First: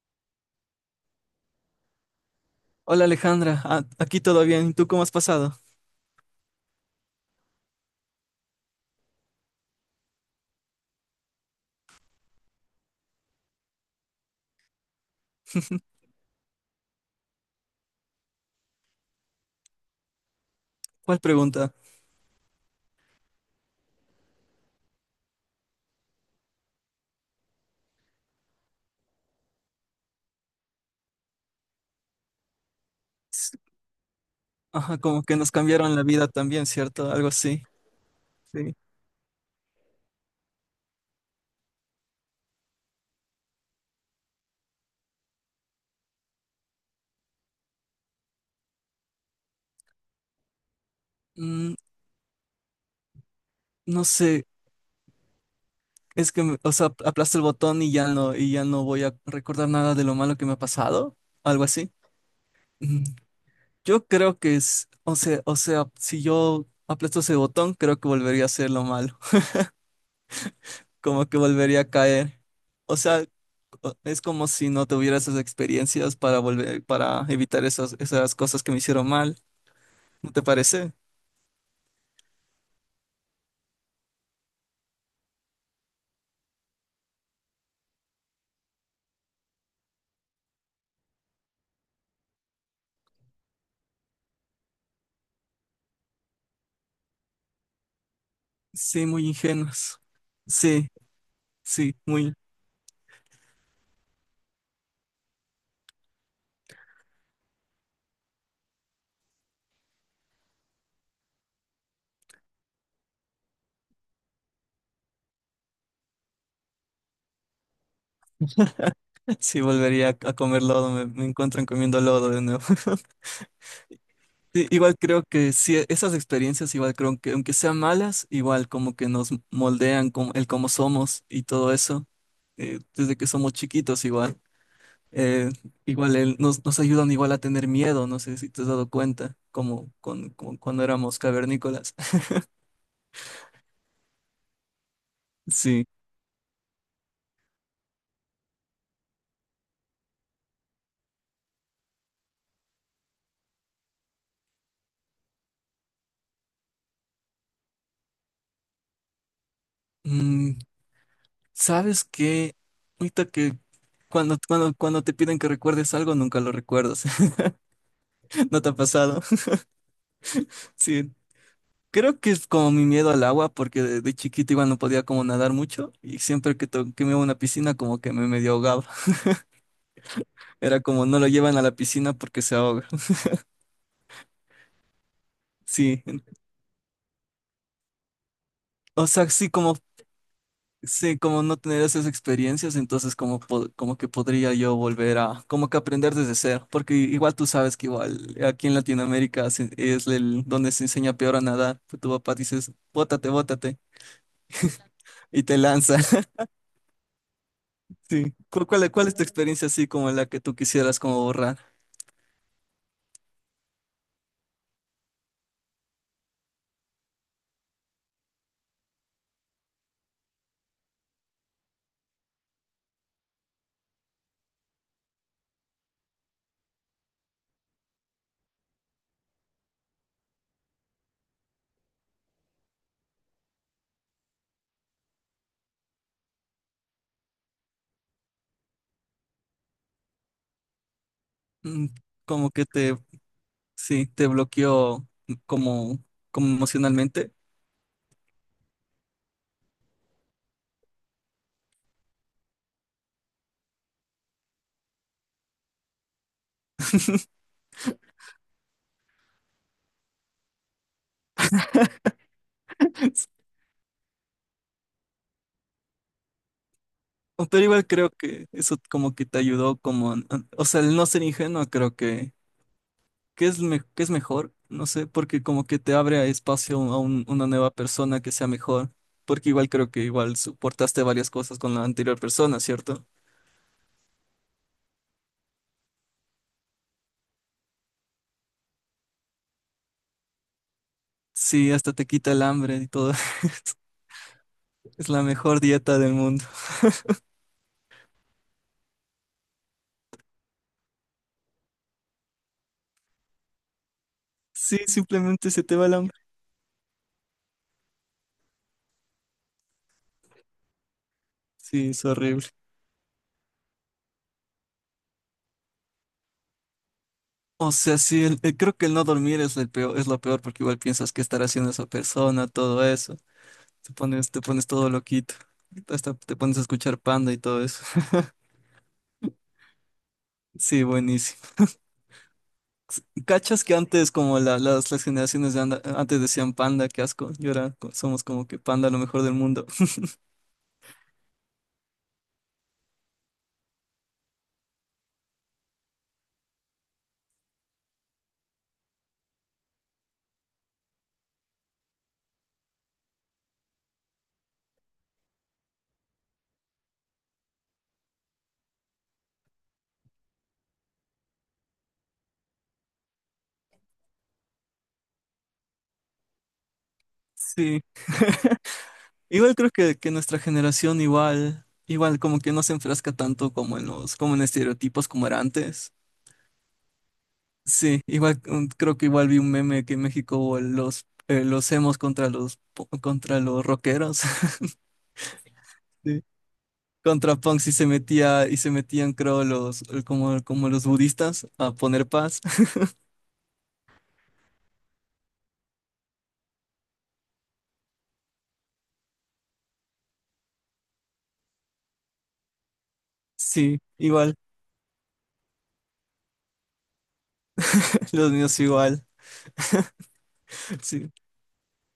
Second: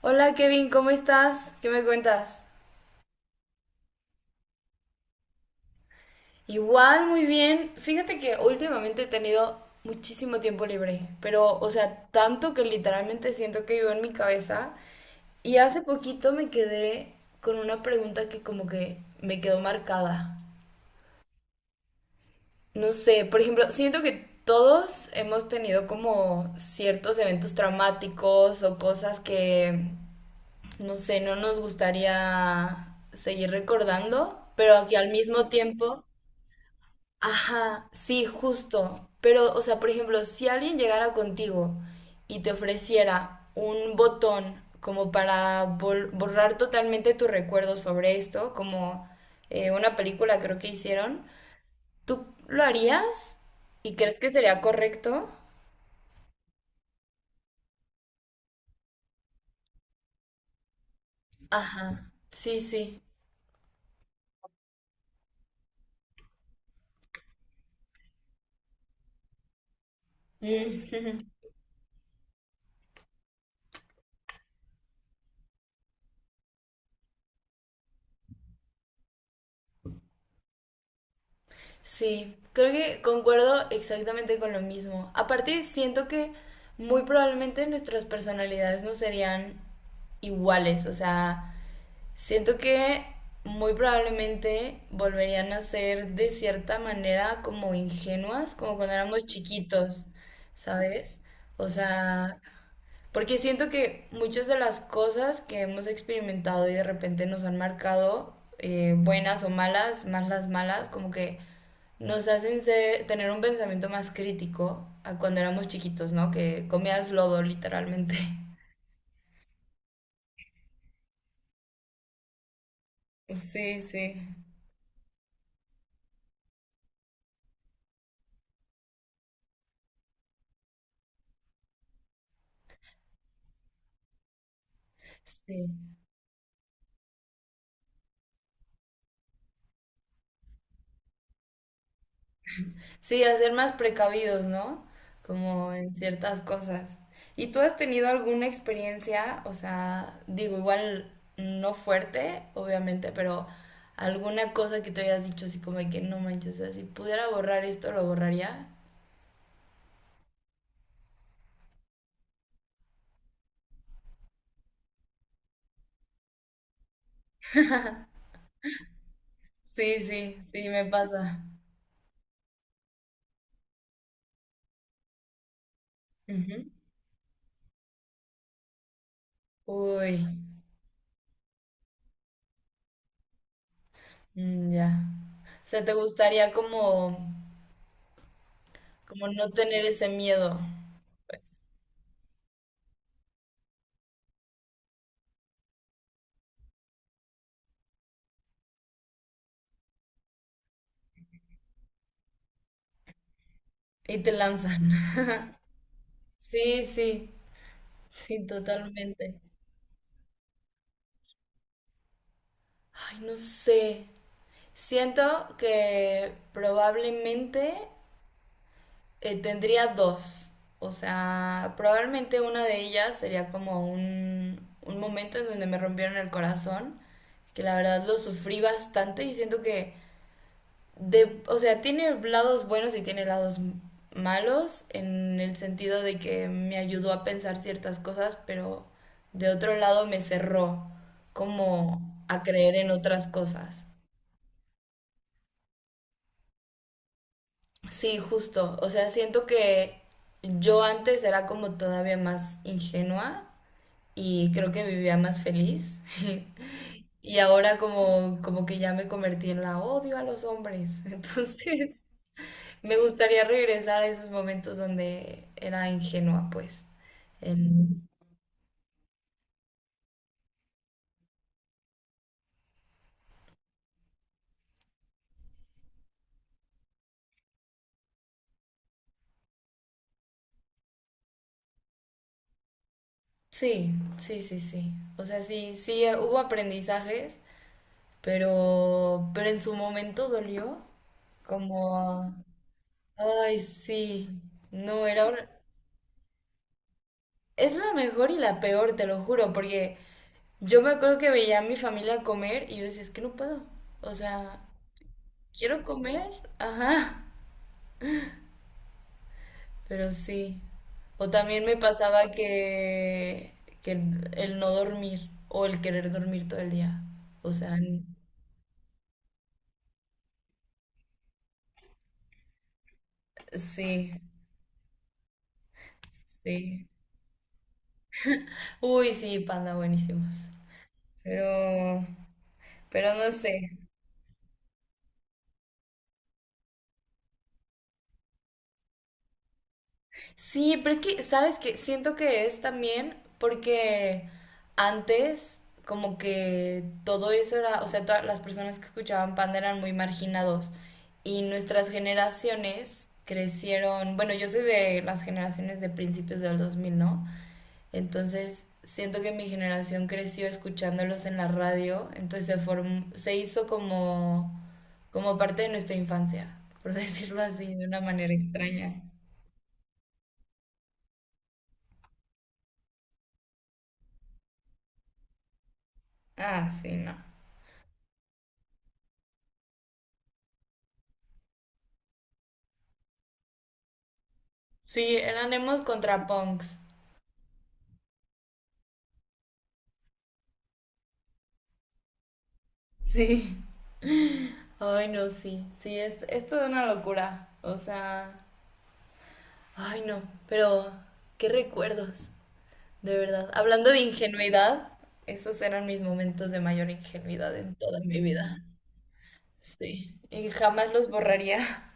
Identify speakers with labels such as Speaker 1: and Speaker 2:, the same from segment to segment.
Speaker 1: Hola Kevin, ¿cómo estás? ¿Qué me cuentas?
Speaker 2: Hola Alejandra, Ah, aquí todo bien. ¿Y tú cómo has pasado?
Speaker 1: Igual, muy bien. Fíjate que últimamente he tenido muchísimo tiempo libre, pero, o sea, tanto que literalmente siento que vivo en mi cabeza. Y hace poquito me quedé con una pregunta que como que me quedó marcada.
Speaker 2: ¿Cuál pregunta?
Speaker 1: No sé, por ejemplo, siento que todos hemos tenido como ciertos eventos traumáticos o cosas que, no sé, no nos gustaría seguir
Speaker 2: S-
Speaker 1: recordando, pero que
Speaker 2: Ajá,
Speaker 1: al
Speaker 2: como que
Speaker 1: mismo
Speaker 2: nos cambiaron la
Speaker 1: tiempo...
Speaker 2: vida también, ¿cierto? Algo así.
Speaker 1: Ajá, sí,
Speaker 2: Sí.
Speaker 1: justo. Pero, o sea, por ejemplo, si alguien llegara contigo y te ofreciera un botón como para borrar totalmente tu recuerdo sobre esto, como una película creo que hicieron,
Speaker 2: Mm,
Speaker 1: ¿tú lo harías? ¿Y
Speaker 2: no
Speaker 1: crees que
Speaker 2: sé,
Speaker 1: sería correcto?
Speaker 2: es que, o sea, aplasto el botón y ya no voy a recordar nada de lo malo que me ha pasado. Algo así.
Speaker 1: Ajá, sí, sí.
Speaker 2: Mm, yo creo que es, o sea, si yo aplasto ese botón, creo que volvería a hacer lo malo.
Speaker 1: Mm.
Speaker 2: Como que volvería a caer. O sea, es como si no tuviera esas experiencias para volver, para evitar esas cosas que me hicieron mal. ¿No te parece?
Speaker 1: Sí, creo que concuerdo exactamente con lo mismo. Aparte, siento que muy probablemente nuestras personalidades no serían iguales, o sea, siento que muy probablemente volverían a ser de cierta manera como ingenuas, como cuando
Speaker 2: Sí,
Speaker 1: éramos
Speaker 2: muy ingenuos.
Speaker 1: chiquitos,
Speaker 2: Sí,
Speaker 1: ¿sabes? O
Speaker 2: sí, muy.
Speaker 1: sea, porque siento que muchas de las cosas que hemos experimentado y de repente nos han marcado, buenas o malas, más las malas, como que nos hacen tener un pensamiento más crítico a cuando éramos chiquitos, ¿no? Que comías lodo, literalmente.
Speaker 2: Sí, volvería a comer lodo, me encuentran comiendo lodo de nuevo.
Speaker 1: Sí, sí.
Speaker 2: Sí, igual creo que sí, esas experiencias, igual creo que aunque sean malas, igual como que nos moldean como, el cómo somos y todo eso, desde que somos chiquitos igual. Eh,
Speaker 1: Sí.
Speaker 2: Igual nos ayudan igual a tener miedo, no sé si te has dado cuenta, como, con cuando éramos cavernícolas.
Speaker 1: Sí, a ser más precavidos, ¿no? Como
Speaker 2: Sí.
Speaker 1: en ciertas cosas. ¿Y tú has tenido alguna experiencia, o sea, digo, igual no fuerte, obviamente, pero alguna cosa que te hayas dicho así como de que no manches, o sea, si pudiera borrar esto, lo borraría?
Speaker 2: mm, ¿Sabes qué? Ahorita que cuando te piden que recuerdes algo, nunca lo recuerdas. ¿No te ha pasado?
Speaker 1: Sí, sí, sí, me
Speaker 2: Sí.
Speaker 1: pasa.
Speaker 2: Creo que es como mi miedo al agua, porque de chiquito igual no podía como nadar mucho y siempre que,
Speaker 1: Ujú.
Speaker 2: to- que me iba a una piscina como que me medio ahogaba.
Speaker 1: Uy,
Speaker 2: Era como no lo llevan a la piscina porque se ahoga.
Speaker 1: mm, ya. O sea, te
Speaker 2: Sí.
Speaker 1: gustaría como,
Speaker 2: O
Speaker 1: como
Speaker 2: sea,
Speaker 1: no
Speaker 2: sí, como.
Speaker 1: tener ese miedo,
Speaker 2: Sí,
Speaker 1: pues,
Speaker 2: como no tener esas experiencias, entonces como, como que podría yo volver a, como que aprender desde cero, porque igual tú sabes que igual aquí en Latinoamérica es el, donde se enseña peor a nadar, pues tu papá dices, bótate, bótate,
Speaker 1: y te lanzan.
Speaker 2: y te lanza.
Speaker 1: Sí, sí,
Speaker 2: Sí.
Speaker 1: sí,
Speaker 2: ¿Cuál es tu
Speaker 1: totalmente.
Speaker 2: experiencia así como la que tú quisieras como borrar?
Speaker 1: Ay, no sé. Siento que probablemente tendría dos. O sea, probablemente una de ellas sería como un momento en donde me rompieron el corazón, que la verdad lo sufrí bastante y siento que, de, o sea, tiene lados buenos y tiene lados malos en el sentido de que me ayudó a pensar ciertas cosas, pero de otro lado me cerró
Speaker 2: Mm.
Speaker 1: como a
Speaker 2: Como que
Speaker 1: creer en
Speaker 2: te,
Speaker 1: otras cosas.
Speaker 2: sí, te bloqueó como, como emocionalmente.
Speaker 1: Sí, justo. O sea, siento que yo antes era como todavía más ingenua y creo que vivía más feliz. Y ahora como, como que ya me convertí en la odio a los hombres. Entonces, me gustaría regresar a esos momentos donde era ingenua, pues.
Speaker 2: Pero igual
Speaker 1: En-
Speaker 2: creo que eso como que te ayudó como, o sea, el no ser ingenuo creo que ¿Qué es mejor? No sé, porque como que te abre a espacio a una nueva persona que sea mejor, porque igual creo que igual soportaste varias cosas con la anterior persona, ¿cierto?
Speaker 1: Sí, sí, sí, sí. O sea, sí, sí, hubo aprendizajes, pero en su momento dolió.
Speaker 2: Sí, hasta te quita
Speaker 1: Como,
Speaker 2: el hambre y todo.
Speaker 1: ay, sí. No,
Speaker 2: Es la
Speaker 1: era una...
Speaker 2: mejor dieta del mundo.
Speaker 1: Es la mejor y la peor, te lo juro, porque yo me acuerdo que veía a mi familia comer y yo decía, es que no puedo. O sea,
Speaker 2: Sí, simplemente se te
Speaker 1: quiero
Speaker 2: va el hambre.
Speaker 1: comer, ajá, pero sí. O también me
Speaker 2: Sí, es
Speaker 1: pasaba
Speaker 2: horrible.
Speaker 1: que el no dormir o el querer dormir todo el día. O
Speaker 2: O
Speaker 1: sea,
Speaker 2: sea, sí, creo que el no dormir es el peor, es lo peor porque igual piensas qué estará haciendo esa persona, todo eso.
Speaker 1: sí,
Speaker 2: Te pones todo loquito. Hasta te pones a
Speaker 1: sí.
Speaker 2: escuchar Panda y todo eso.
Speaker 1: Uy, sí, panda, buenísimos.
Speaker 2: Sí, buenísimo.
Speaker 1: Pero, pero no
Speaker 2: ¿Cachas
Speaker 1: sé.
Speaker 2: que antes, como las generaciones de antes decían panda, qué asco, y ahora somos como que panda lo mejor del mundo?
Speaker 1: Sí, pero es que, ¿sabes qué? Siento que es también porque antes como que todo eso era, o sea, todas las personas que escuchaban Panda eran muy marginados y nuestras generaciones crecieron, bueno, yo soy de las generaciones de principios del 2000, ¿no? Entonces, siento que mi generación creció escuchándolos en la radio, entonces se hizo como parte de nuestra infancia, por decirlo así,
Speaker 2: Sí,
Speaker 1: de una manera extraña.
Speaker 2: igual creo que nuestra generación igual como que no se enfrasca tanto como en los, como en estereotipos como era antes.
Speaker 1: Ah, sí, no.
Speaker 2: Sí, igual creo que igual vi un meme que en México hubo los emos contra los, contra los rockeros.
Speaker 1: Sí, eran emos
Speaker 2: Sí.
Speaker 1: contra punks.
Speaker 2: Contra punks y se metían, creo, los, como los budistas a poner paz.
Speaker 1: Sí. Ay, no, sí. Sí, es toda una locura. O sea, ay, no. Pero, qué recuerdos. De verdad.
Speaker 2: Sí,
Speaker 1: Hablando de
Speaker 2: igual,
Speaker 1: ingenuidad, esos eran mis momentos de mayor ingenuidad en toda mi
Speaker 2: los niños
Speaker 1: vida.
Speaker 2: igual.
Speaker 1: Sí. Y jamás los
Speaker 2: Sí,
Speaker 1: borraría.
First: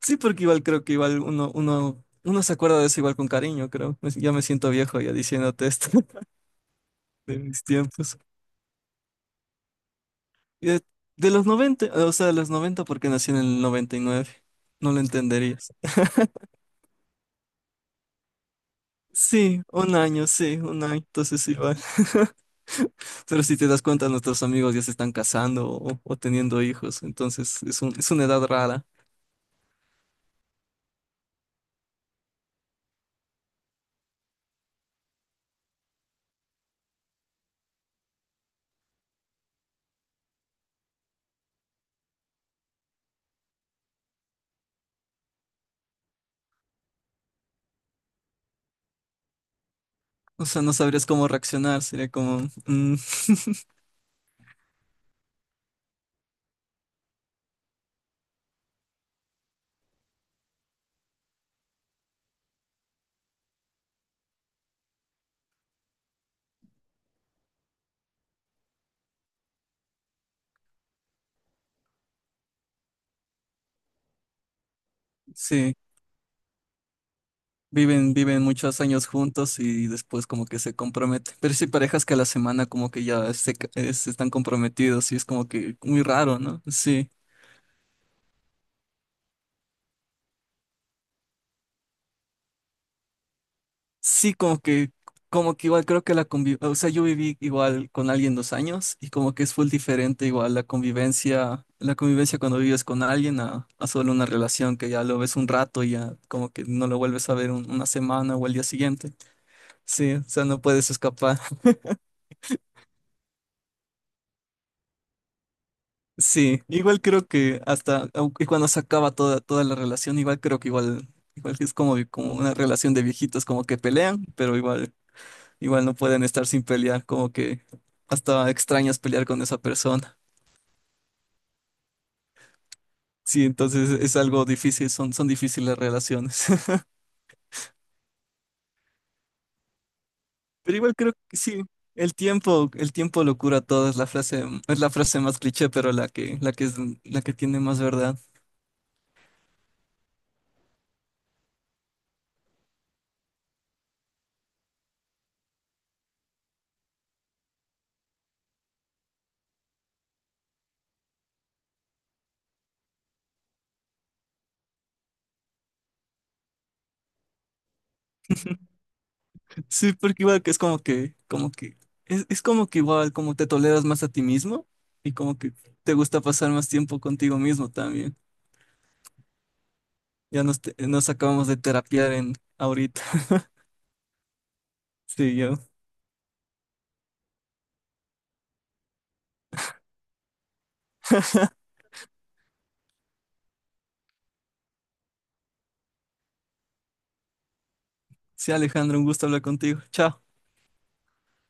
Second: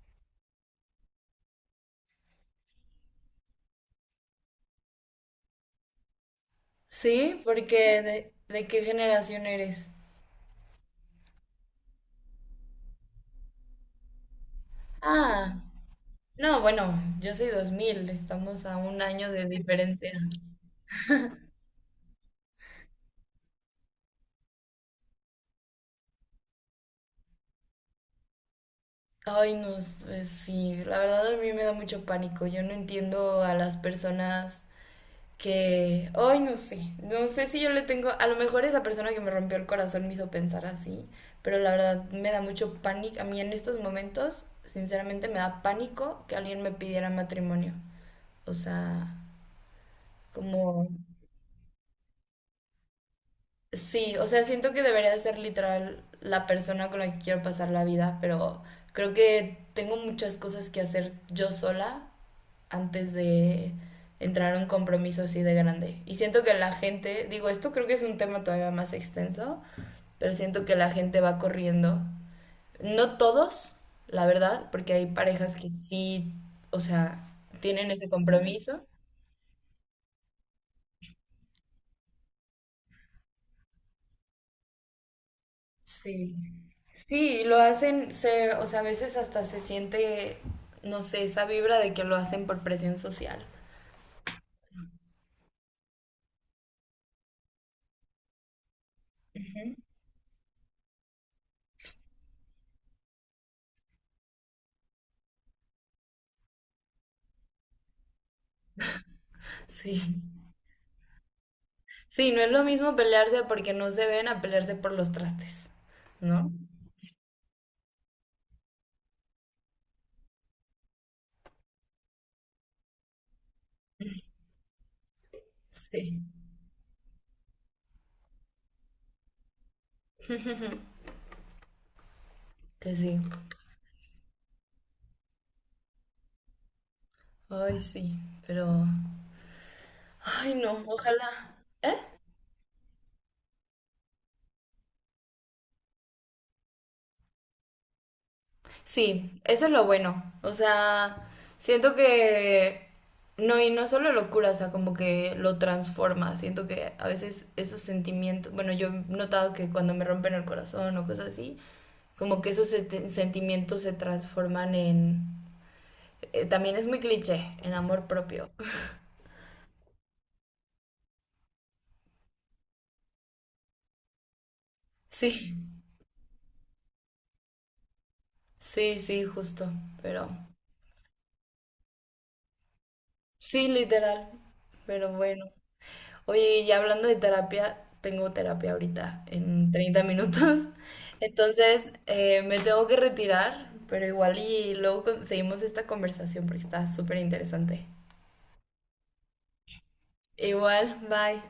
Speaker 2: sí, porque igual creo que igual uno se acuerda de eso igual con cariño, creo. Ya me siento viejo ya diciéndote esto. De
Speaker 1: Sí,
Speaker 2: mis
Speaker 1: porque
Speaker 2: tiempos.
Speaker 1: de qué generación eres?
Speaker 2: Y de los 90, o sea, de los 90 porque nací en el noventa y nueve. No lo
Speaker 1: Ah,
Speaker 2: entenderías.
Speaker 1: no, bueno, yo soy 2000. Estamos a un año de diferencia.
Speaker 2: Sí, un año, entonces igual. Pero si te das cuenta, nuestros amigos ya se están casando o teniendo hijos, entonces es un, es una edad rara.
Speaker 1: Ay, no, sí, la verdad a mí me da mucho pánico. Yo no entiendo a las personas que, ay, no sé, no sé si yo le tengo, a lo mejor esa persona que me rompió el corazón me hizo pensar así, pero la verdad me da mucho pánico. A mí en estos momentos, sinceramente, me da pánico que alguien me pidiera matrimonio. O sea,
Speaker 2: O sea, no
Speaker 1: como,
Speaker 2: sabrías cómo reaccionar, sería como, mm,
Speaker 1: sí, o sea, siento que debería de ser literal la persona con la que quiero pasar la vida, pero creo que tengo muchas cosas que hacer yo sola antes de entrar a un compromiso así de grande. Y siento que la gente, digo, esto creo que es un tema todavía más extenso, pero siento que la gente va corriendo. No todos, la verdad, porque hay parejas que
Speaker 2: sí.
Speaker 1: sí, o sea, tienen ese
Speaker 2: Viven, viven muchos
Speaker 1: compromiso.
Speaker 2: años juntos y después como que se comprometen. Pero sí hay parejas que a la semana como que ya se están comprometidos y es como que muy
Speaker 1: Sí.
Speaker 2: raro, ¿no? Sí.
Speaker 1: Sí, y lo hacen, o sea, a veces hasta se siente, no sé, esa vibra de que lo hacen por presión social.
Speaker 2: Sí, como que igual creo que la convivencia, o sea, yo viví igual con alguien 2 años y como que es full
Speaker 1: Ujú.
Speaker 2: diferente igual la convivencia cuando vives con alguien a solo una relación que ya lo ves un rato y ya como que no lo vuelves a ver una semana o el día siguiente.
Speaker 1: Sí.
Speaker 2: Sí, o sea, no puedes escapar.
Speaker 1: Sí, no es lo mismo pelearse porque no se ven a pelearse por los trastes, ¿no?
Speaker 2: Sí, igual creo que hasta aunque cuando se acaba toda la relación, igual creo que igual, igual que es como, como una relación de viejitos, como que pelean, pero igual, igual no
Speaker 1: Sí,
Speaker 2: pueden estar sin pelear, como que hasta extrañas pelear con esa persona.
Speaker 1: que sí.
Speaker 2: Sí, entonces es algo difícil, son difíciles las relaciones.
Speaker 1: Ay, sí, pero... Ay,
Speaker 2: Pero
Speaker 1: no,
Speaker 2: igual creo que
Speaker 1: ojalá.
Speaker 2: sí,
Speaker 1: ¿Eh?
Speaker 2: el tiempo lo cura todo, es la frase más cliché, pero la que tiene más verdad.
Speaker 1: Sí, eso es lo bueno. O sea, siento que... No, y no solo lo cura, o sea, como que lo transforma. Siento que a veces esos sentimientos, bueno, yo he notado que cuando me rompen el corazón o cosas así, como que esos sentimientos se transforman en... también es muy cliché, en amor propio.
Speaker 2: Sí, porque igual que es como que, es como que igual como te toleras más a ti mismo y como que
Speaker 1: Sí,
Speaker 2: te gusta pasar más tiempo contigo mismo también.
Speaker 1: sí, sí, justo, pero...
Speaker 2: Ya nos acabamos de terapiar en ahorita.
Speaker 1: Sí, literal, pero
Speaker 2: Sí,
Speaker 1: bueno.
Speaker 2: yo.
Speaker 1: Oye, y hablando de terapia, tengo terapia ahorita en 30 minutos. Entonces, me tengo que retirar, pero igual y luego seguimos esta conversación porque está súper interesante.
Speaker 2: Sí, Alejandro, un gusto hablar contigo. Chao.
Speaker 1: Igual, bye.